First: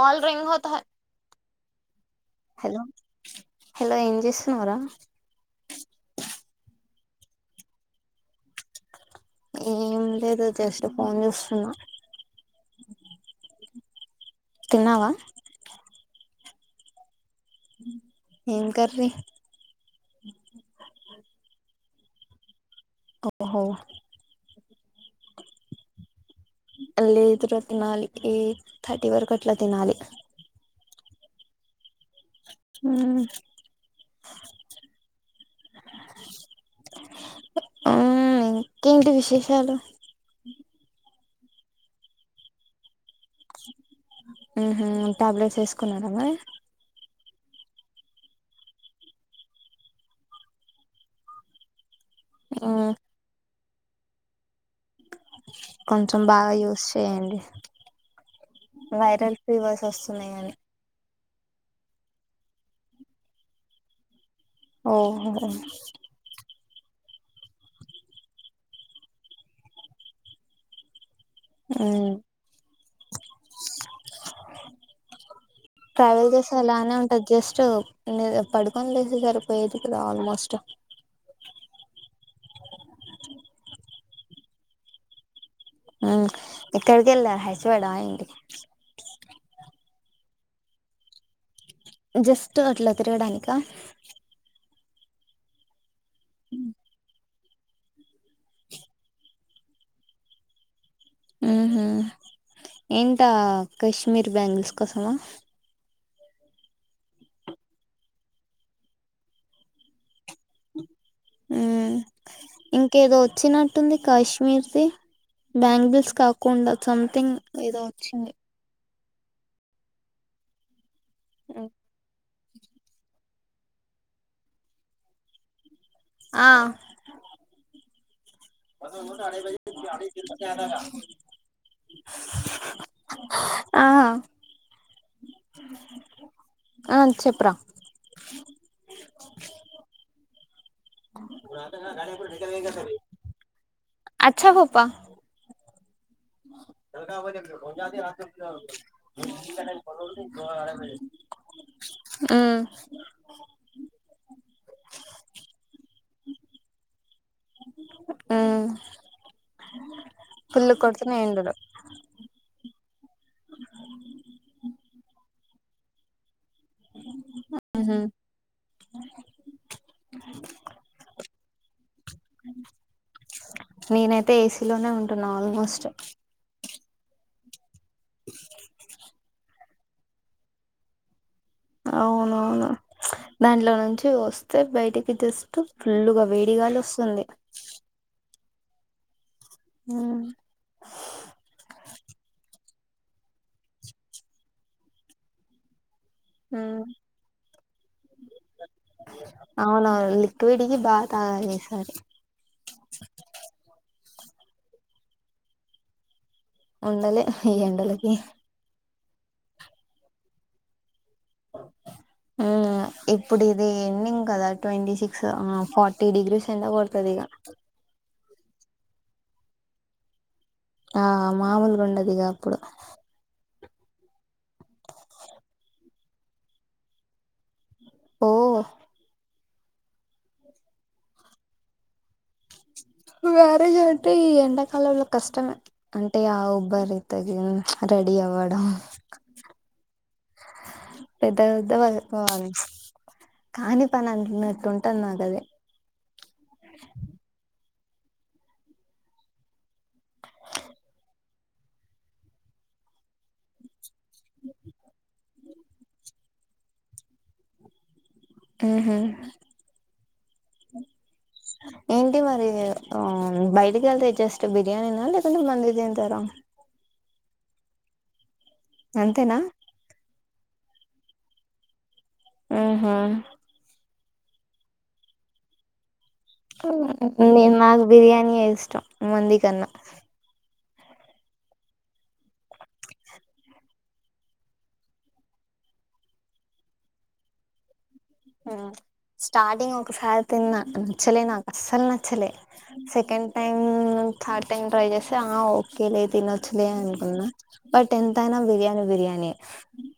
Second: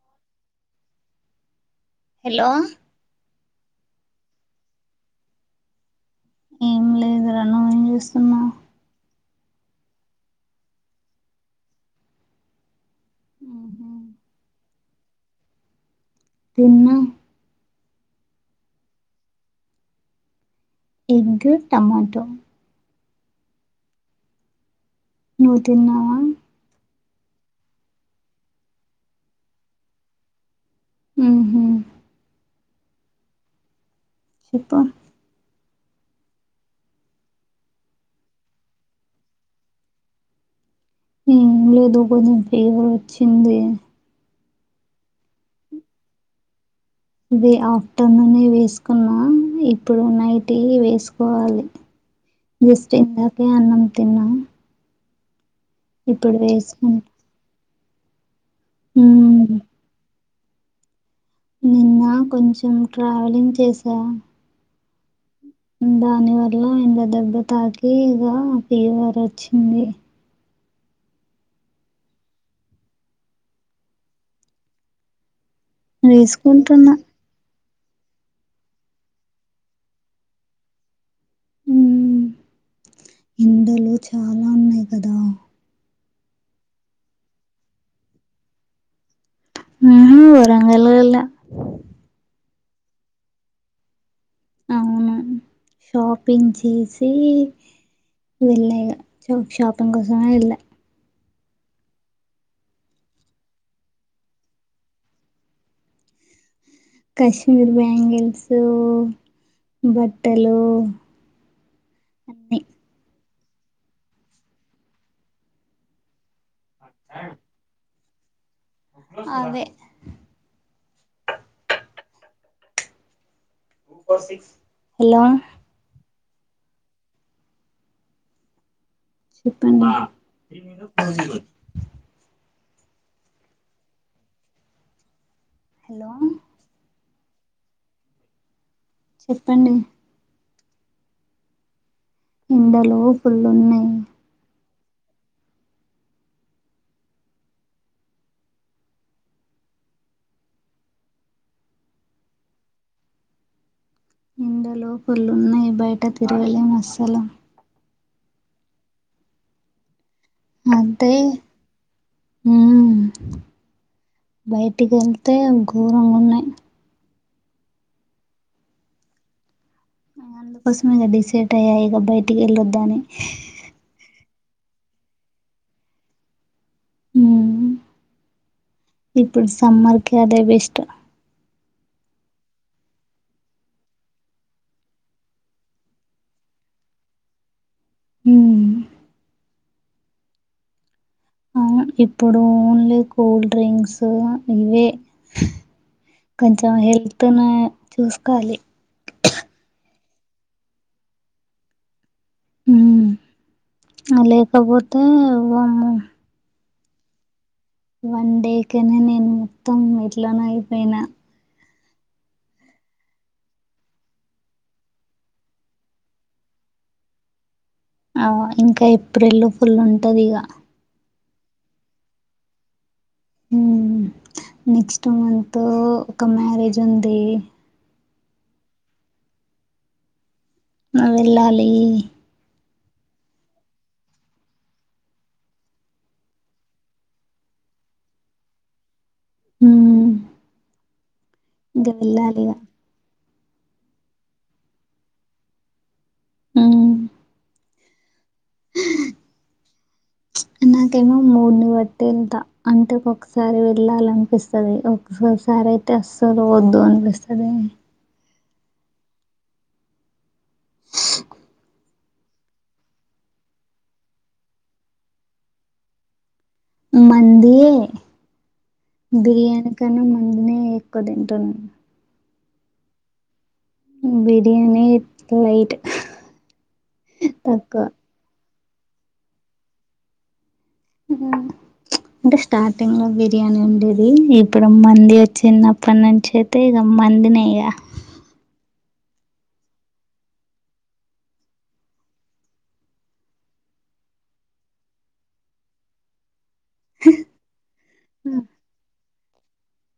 Call ring హోత హె hello hello ఏం చేస్తున్నావ్రా ఏం లేదు రణాం చేూస్తున్నావు ఏం లేదు జస్ట్ ఫోన్ చూస్తున్న ఆహ తన్నావ తిన్న ఏం కర్రీ ఎగ్ టమాటో ఒయ్ హో నువ్ తిన్నావ లేదురా తినాలి ఎయి థర్టీ వరకు అట్ల తినాలి ఊహు మ్ చెప్పు ఉమ్ ఇంకేంటి విశేషాలు ఏం లేదు కొంచెం ఫీవర్ వచ్చింది ఉహు టాబ్లెట్స్ వేసుకున్నార మరి ఇది ఆఫ్టర్నూన్ వేసుకున్నా ఇప్పుడు నైట్ ఇవి వేసుకోవాలి మ్మ్ జస్ట్ ఇందాకే అన్నం తిన్నా కొంచం ఇప్పుడు బాగ యూస్ వేసుకుంటా చేయండి ఉమ్ వైరల్ ఫీవర్స్ వస్తున్నాయి అని నిన్న కొంచెం ట్రావెలింగ్ చేసా ఓహో దాని వల్ల ఎండ దెబ్బ తాట్కి ఇగా ఫీవర్ వచ్చింది ఉమ్ ట్రావెల్ చేసై వేసుకుంటున్నా అలానే ఉంటది జస్ట్ లేద పడుకొనలేసి సరిపోయేది కదా ఆల్మోస్ట్ ఉమ్ ఎండలు చాలా ఉన్నాయి కదా అ ఇక్కడికి వెళ్ళా హైస్వాేడ అడి మ్ రంగల్లో వెళ్ళా జస్ట్ అట్ల తిరగడానిిక అవును షాపింగ్ చేసి వెళ్ళా ఇగ షాపిింగ్ కోసమే వెళ్ళా ఊహు ఏంటా కశ్మీర్ బ్యాంగిల్స్ కోసమా కశ్మీర్ బ్యాంగిల్సు బట్టలు అ అన్నీ ఇంకేదో వచ్చినట్టుంది కాశ్మీర్దిి బ్యాంగిల్స్ కాకుండా సంథింగ్ ఏదో ఛ అవె [unintelligible] హలో ఆ చెప్పండి [unintelligible] ఆ హలో చెప్పురా చెప్పండి ఎండలు పుల్లున్నాయి. ప్ప ఉ ఎజ రా అడ ఉమ్ ఎండ లు పులున్నాయి బయట తిరగలేం అస్సలు ఉమ్ మద్దే ఉమ్ బయటికి కేళ్తే ఘోరంగా ఉన్నాయి. ఆహ అందుకోసం ఇక డిసైడ్ అయ్యా ఇక బయటికి వెళొద్దని నేనైతే ఏసీలోనే ఉంటున్నా ఆల్మోస్ట్ ఉమ్ ఇప్పుడు సమ్మర్ కి అదే బెస్ట్ అవునవును దాంట్లో నుంచి వస్తే బయటికి జస్ట్ ఫుల్గా వేడి గాలోస్తుంది ఉమ్ ఉమ్ ఇప్పుడు ఓన్లీ కూల్ డ్రింక్స్ ఇవే కొంచెం మ్మ్ హెల్త్ను చూసుకోవాలి అవునవును లిక్విడ్ కి బాగా తాగా ఈసారి మ లేకపోతే వామ్మో ఉండలేం ఈయ్యండలకి అకనే నేను మొత్తం ఎట్లోనో అయిపోయిన అ ఇప్పుడు ఇది ఎండింగ్ కదా ట్వంటీ సిక్స్ ఫార్టీ డిగ్రీస్ ఎంత కొడుతుంది ఇగ ఆ ఇంకా ఏప్రిల్ ఫుల్ ఉంటదిగ ఆ మామూలుగాండదిగా అప్పుడు నెక్స్ట్ మంతంత్ ఒక మ్యారేజ్ ఉంది ఓ వెళ్ళాలి వ్మ్యారేజ్ అంటే ఈ ఎండాకాలంలో కష్టమే అంటే ఆ ఉబ్బ రీ తగి అ రెడి అవడం ఉమ్ పెద్ద పెద్దా ఇంక వెళ్ళాలి ఇగ కానీ పని అంటున్నట్టు ఉంటుంది నాకు అద ఉమ్ నాకేమో మూడుని బట్టేతా అంటే ఒకసారి వెళ్ళాలనిపిస్తుంది ఒకసారి సారా అయితే అస్సలు వద్దు అనిపిస్తది ఉంహ ఏంటి మరి బయటికి కేళ్తే జస్ట్ బిర్యానీనా లేకుంటే మంది తింటారా మండి అంతేనా బిర్యానీ కన్నా అందునే ఎక్కువ తింటునం ఆహా బిర్యానీ లైట్ నేను నాకు తక్కువ బిర్యానీ ఏ ఇష్టం మండి కన్నా ఉ అంటే స్టార్టింగ్ లో బిర్యానీ ఉండేది ఇప్పుడు మండి వచ్చిన్నప్పటి నుంచి అయితే ఇగ మందినే ఇగా ఆ స్టార్టింగ్ ఒకసారి తిన్నా నచ్చలే, నాకు అస్సలు నచ్చలే second time thought time try చేస్తే ఆ ఓకేలే తినొచ్చులే అనుకున్న బట్ ఎంత అయినా బిర్యానీ బిర్యానీ, నే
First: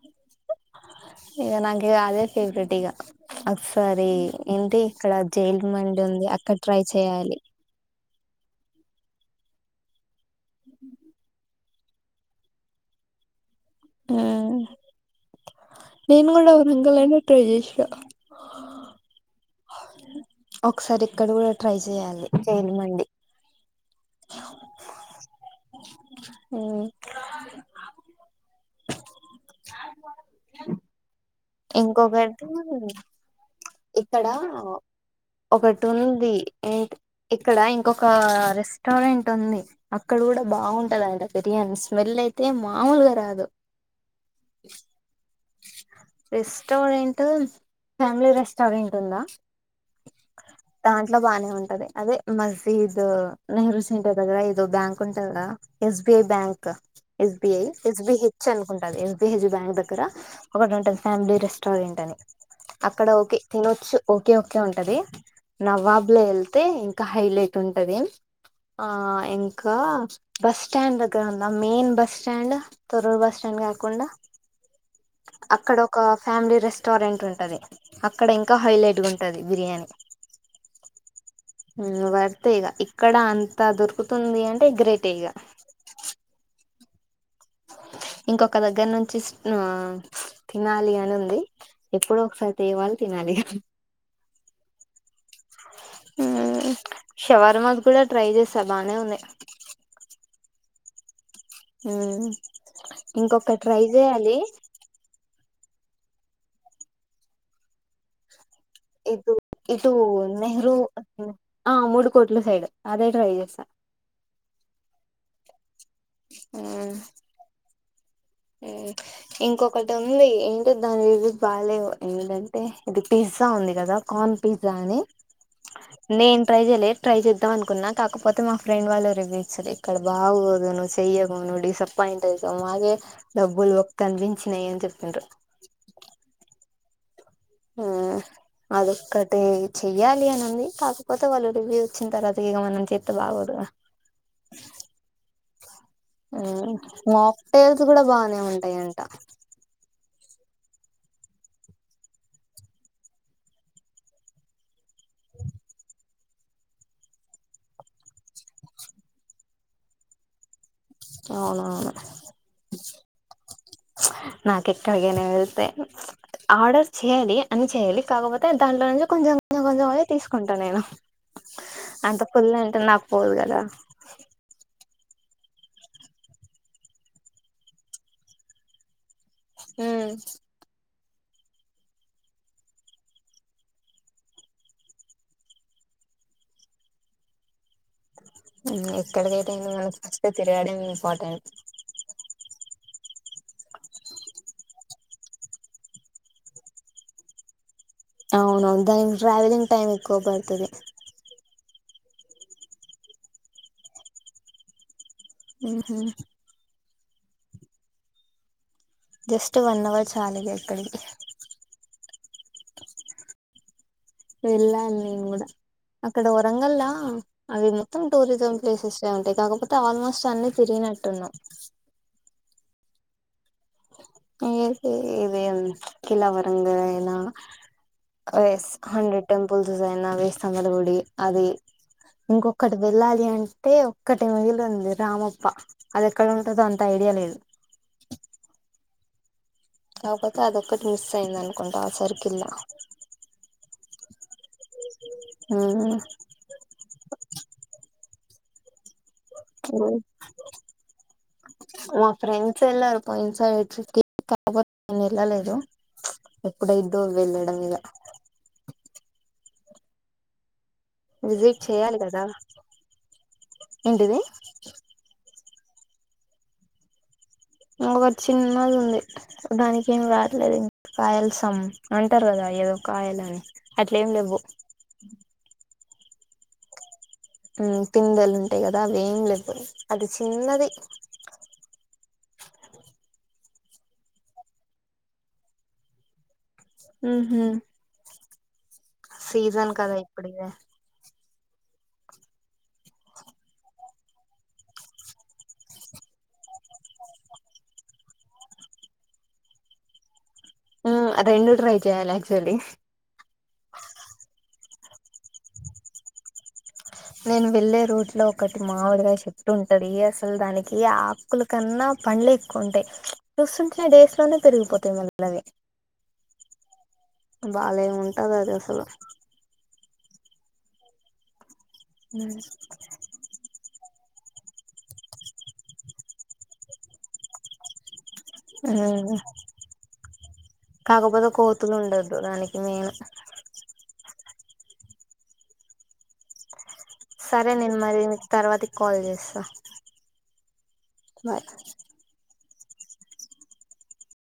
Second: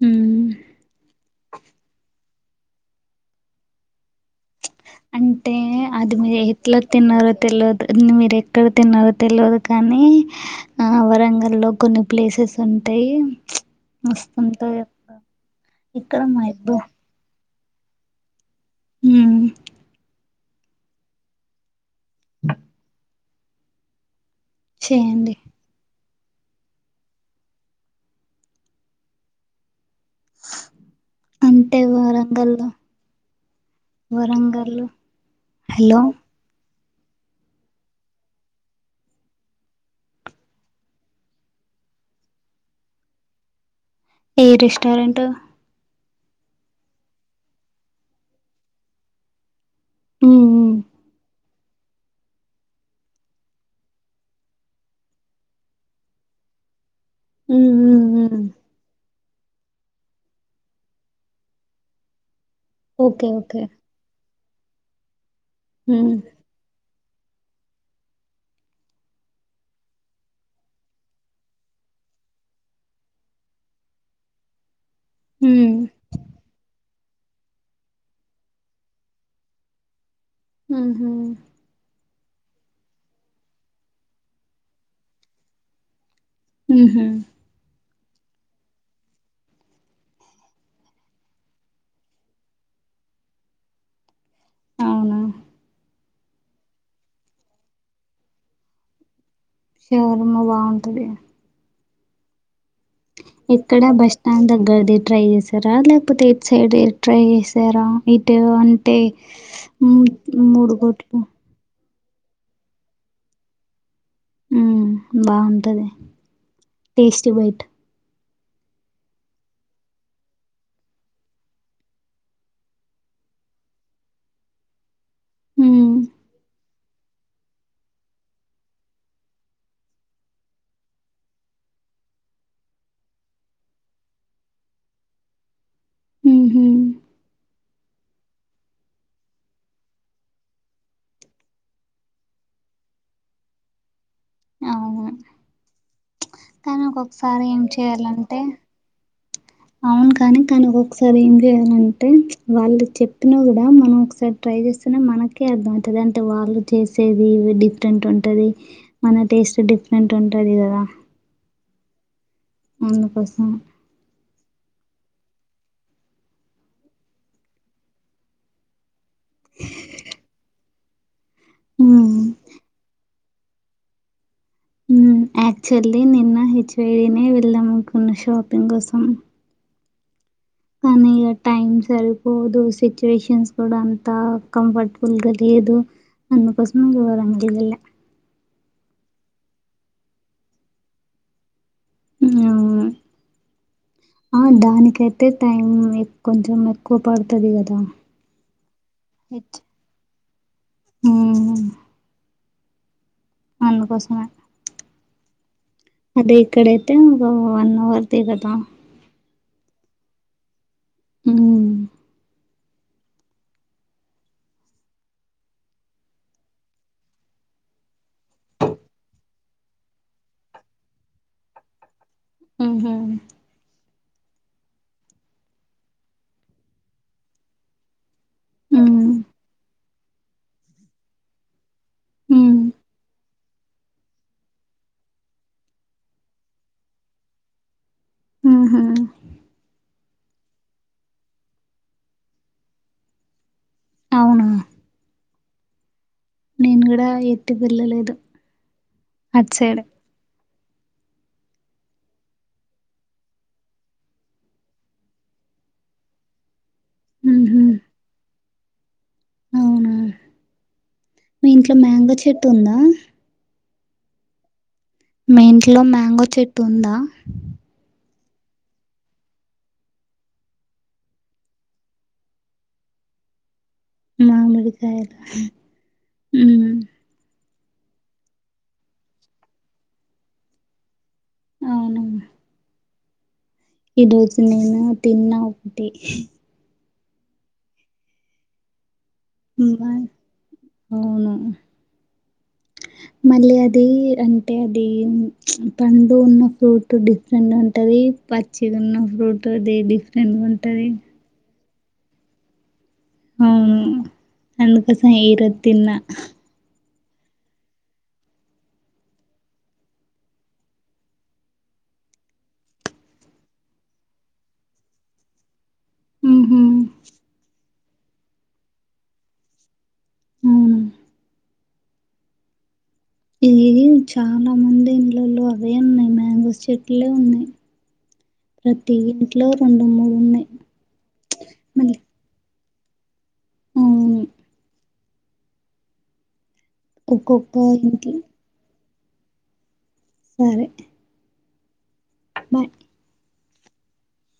హు ఇగా నాకు అదే ఫేవరెట్ ఇగా ఒక్సారి అంటే అది మీరు అక్కడ ఎట్లా ట్రై తిన్నారో చేయాలి తెల్వద్ నువ్ మీరు ఎక్కడ తిన్నారో తేల్వదు కానీ ఆ వరంగల్ లో కొన్ని ప్లేసెస్ ఉంటాయి. ఆ మస్తుంటాయి ఇక్కడ నేను మా కూడా అబ్బా వరంగల్లానే ట్రై చేశ్నా హు ఒకసారి ఇక్కడ కూడా ట్రై చేయ్యాలి ట్రైన్ మండి చెయ్యండి ఉ అంటే ఇంకొకటి వరంగల్లో ఇక్కడ వరంగల్లో ఒకటి హలో ఉంది ఏంటి ఇక్కడ ఇంకొక రెస్టారెంట్ ఉంది అక్కడ కూడా బాగుంటది అంట బిర్యానీ స్మెల్ స్మిల్ అయితే మామూలుగా రాదు ఏ రెస్టోారెంటు రెస్టారెంట్ ఫ్యామిలీ రెస్టారెంట్ ఉందా, ఉమ్ దాంట్లో బానే ఉంది. అదే అదే మసీద్ నెహ్రూ సెంటర్ దగ్గర ఏదో బ్యాంక్ ఉంటది, గా S B I bank S B I ఉమ్ ఉమ్ ఎస్ ఉమ్ బి ఉమ్ హెచ్ అనుకుంట అది ఎస్ బి హెచ్ బ్యాంక్ దగ్గర, ఒకటి ఉంటది ఫ్యామిలీ రెస్టారెంట్ అని అక్కడ ఓకే తినొచ్చు ఓ ఓకే ఓకే ఉంటది నవాబ్ ఉమ్ లో వెళ్తే ఇంకా హైలైట్ ఉంటది. ఆ ఇంకా బస్ స్టాండ్ దగ్గర ఉందా main bus stand Thorrur bus stand, కాకుండా ఉమ్ అక్కడ ఒక ఫ్యామిలీ రెస్ రెస్టారెంట ఉంటది అక్కడ ఇంకా హైలైట్ గా ఉంటది బిర్యానీ, ఉహు త్తేగ ఇక్కడ అంత దొరుకుతుంది, అంటే గ్రేటె ఇగా ఉహు ఇంకొక దగ్గర నుంచి తినాలి అని ఉంది ఎప్పుడు ఒకసారి తేవాలి తినాలి అవునా షవారమాస్ కూడా ట్రై చేశ బానే ఉన్నాయి. శవర్మ బాగుంటది. ఉ ఎక్కడ బస్ స్టాండ్ దగ్గరది ట్రై చేసా రా లేకపోతే ఎటు సైడ్ ట్రై చేసారా ఇటు అంటే ఇటు ఇటు నెహ్రూ మూడుకోట్లు ఆ మూడు కోట్ల సైడ్ అదే ట్రై చేసా బాగుంటది టేస్టీ బయట్ ఇంకొకటి ఉంది ఏంటి దాని బాగాలేవు ఏంటంటే ఇది, పిజ్జా ఉంది కదా కార్న్ పిజ్జా అని హ్మ్ నేను ట్రై చేయలే ట్రై చేద్దాం అనుకున్నా కాకపోతే మా ఫ్రెండ్ వాళ్ళు రివ్యూ ఇచ్చారు ఇక్కడ బాగోదు నువ్వు చెయ్యవు నువ్ డిసప్పయింట్ పాయింట్ చెస్ మాదే డబ్బులు బొక్క అనిపించినయి అని చెప్పారు ఉహు ఆ అదొక్కటి చెయ్యాలి అనింది కాకపోతే వాళ్ళు రివ్యూ వచ్చిన తర్వాత ఇగ మనం చేస్త బాగోదు ఆ అవును కానీ ఒకొకసారి ఏం మాక్టైల్స్ కూడా బానే చేయాలంటే ఉంటాయంట అవును కాని కానీ ఒకసారి ఏం చేయాలంటే వాళ్ళు చెప్పినా కూడా మనం ఒకసారి ట్రై ఎద్చేస్కున్న మనకే అర్ధమవుతాది అంటే వాళ్ళు చేసేది డిఫరెంట్ ఉంటది మన టేస్ట్ సో డిఫరెంట్ ఉంటుంది కదా అవునవును అందుకోసమే నాకు ఎక్కడిగానా వెళ్తే ఆర్డర్ చేయ్యాలి అన్ని చెయాలి కాకపోతే దాంట్లో నుంచి కొంచెం కొం కొంచెం తీసుకుంటాను నేను హ్మ్ అంత ఫుల్ అంటే నాకు పోదు కదా ఉమ్ యాక్చువల్లీ నిన్న హెవైడినే వెళ్దాకున్న షాపింగ్ కోసం ఆ కానీ ఇగ టైమ్ సరిపోదు సిచ్యువేషన్స్ కూడా అంత కంఫర్టబుల్గా లేదు అన్నకోసమే యూవరన్ వెళ్ళేలా ఉమ్ ఎక్కడికైతే ఏంది మనకి ఫస్ట్ తిరుగాడం ఇంపార్టెంట్ ఆ ఆ దానికైతే టైం కొంచెం ఎక్కువ పడుతది కదా అవును దానికి ట్రవెలింగ్ టైమ్ ఎక్కువ బడుతది హ్మ్మ్ అందుకోసమే ఉహు ట్టు ఆ వన్ అవర్దే కదా జస్ట్ వన్ అవర్ చాలేదే ఎక్కడికి ఉమ్ వెళ్ళాను నేను కూడా అక్కడ వరంగల్లా అవి మొత్తం టూరిజం ప్లేసెస్సే ఉంటాయి కాకపోతే ఆల్మోస్ట్ అన్ని తిరిగి నట్టునావ్ ఉహు ఇది ఇదే కీలా వరంగ ఎలా వేస్ ఉమ్ హండ్రెడ్ టెంపుల్స్యినా వెయ్యి స్తంభాల గుడి అది ఉమ్ ఇంకొకటి వెళ్ళాలి అంటే ఒక్కటి మిగిలింది రామప్ప అది ఎక్కడ ఉంటదో అంత ఐ అయ్యే లేదు ఉహు కాపోతే అదొక్కటి మిస్ అయింద అనుకుంటా ఆ సరుకిల్లా అవునా ఆ నేను కూడా ఎత్తి పిళ్ళలేదు హ్మ్మ్ మా ఫ్రెండ్స్ ఏళ్ళరు పోయినా సారీ నేను ఏళ్ల లేదు ఎప్పుడైద్దో వెళ్ళడం ఉహు ఇగ అవునా మీ విజిట్ ఇంట్లో చేయాలి మ్యాంగో కదా చెట్టు ఉందా ఏంటిది మీ ఇంట్లో మ్యాంగో చెట్టు ఉందా ఇంకోటి చిన్నది ఉంది దానికి ఏమి రావట్లేదు ఇం కాయల్సాం అంటారు కదా ఏదో కాయాల అట్లే ఏం లేవ్వు మామిడికాయలు ఉమ్ పిందలు ఉంటాయి కదా అవి ఏం లేకపోయి అది చిన్నది అవున ఈ రోజు నేను తిన్నా ఒకటి ఉహ్మ్ సీసన్ కదా మా- ఇప్పుడిదే అవును మళ్ళీ అది అంటే అది పండు ఉన్న ఫ్రూట్ డిఫరెంట్ ఉంటది పచ్చి ఉన్న ఫ్రూట్ అది డిఫరెంట్ ఉంటది లక్సడి అవును అందుకోస ఇరు తిన్న నేను వెళ్ళే రూట్ లో ఒకటి మామిడిగా చెట్టు ఉంటాది అసలు దానికి ఆకుల కన్నా పండ్లు ఎక్కువ ఉంటాయి చూస్తుంటనే డేస్ లోనే పెరిగిపోతాయి మళ్ళీ అవి ఉహ్మ్ ఉంటద అదసలు ఉమ్ ఉమ్ ఏ చాలా మంది ఇంట్లలో అవే ఉన్నాయి మ్యాంగోస్ చెట్లే ఉన్నాయి ప్రతి ఇంట్లో రెండు మూడు ఉన్నాయి కాకపోతే కోతులు మళ్ళీ ఉండదు దాని ఇమి అవును సరే ఒక్కొక్క నేను ఇంట్లో మల్లిమీకు తర్వాత కాల్ చేస్తా సరే ఆ బాయ్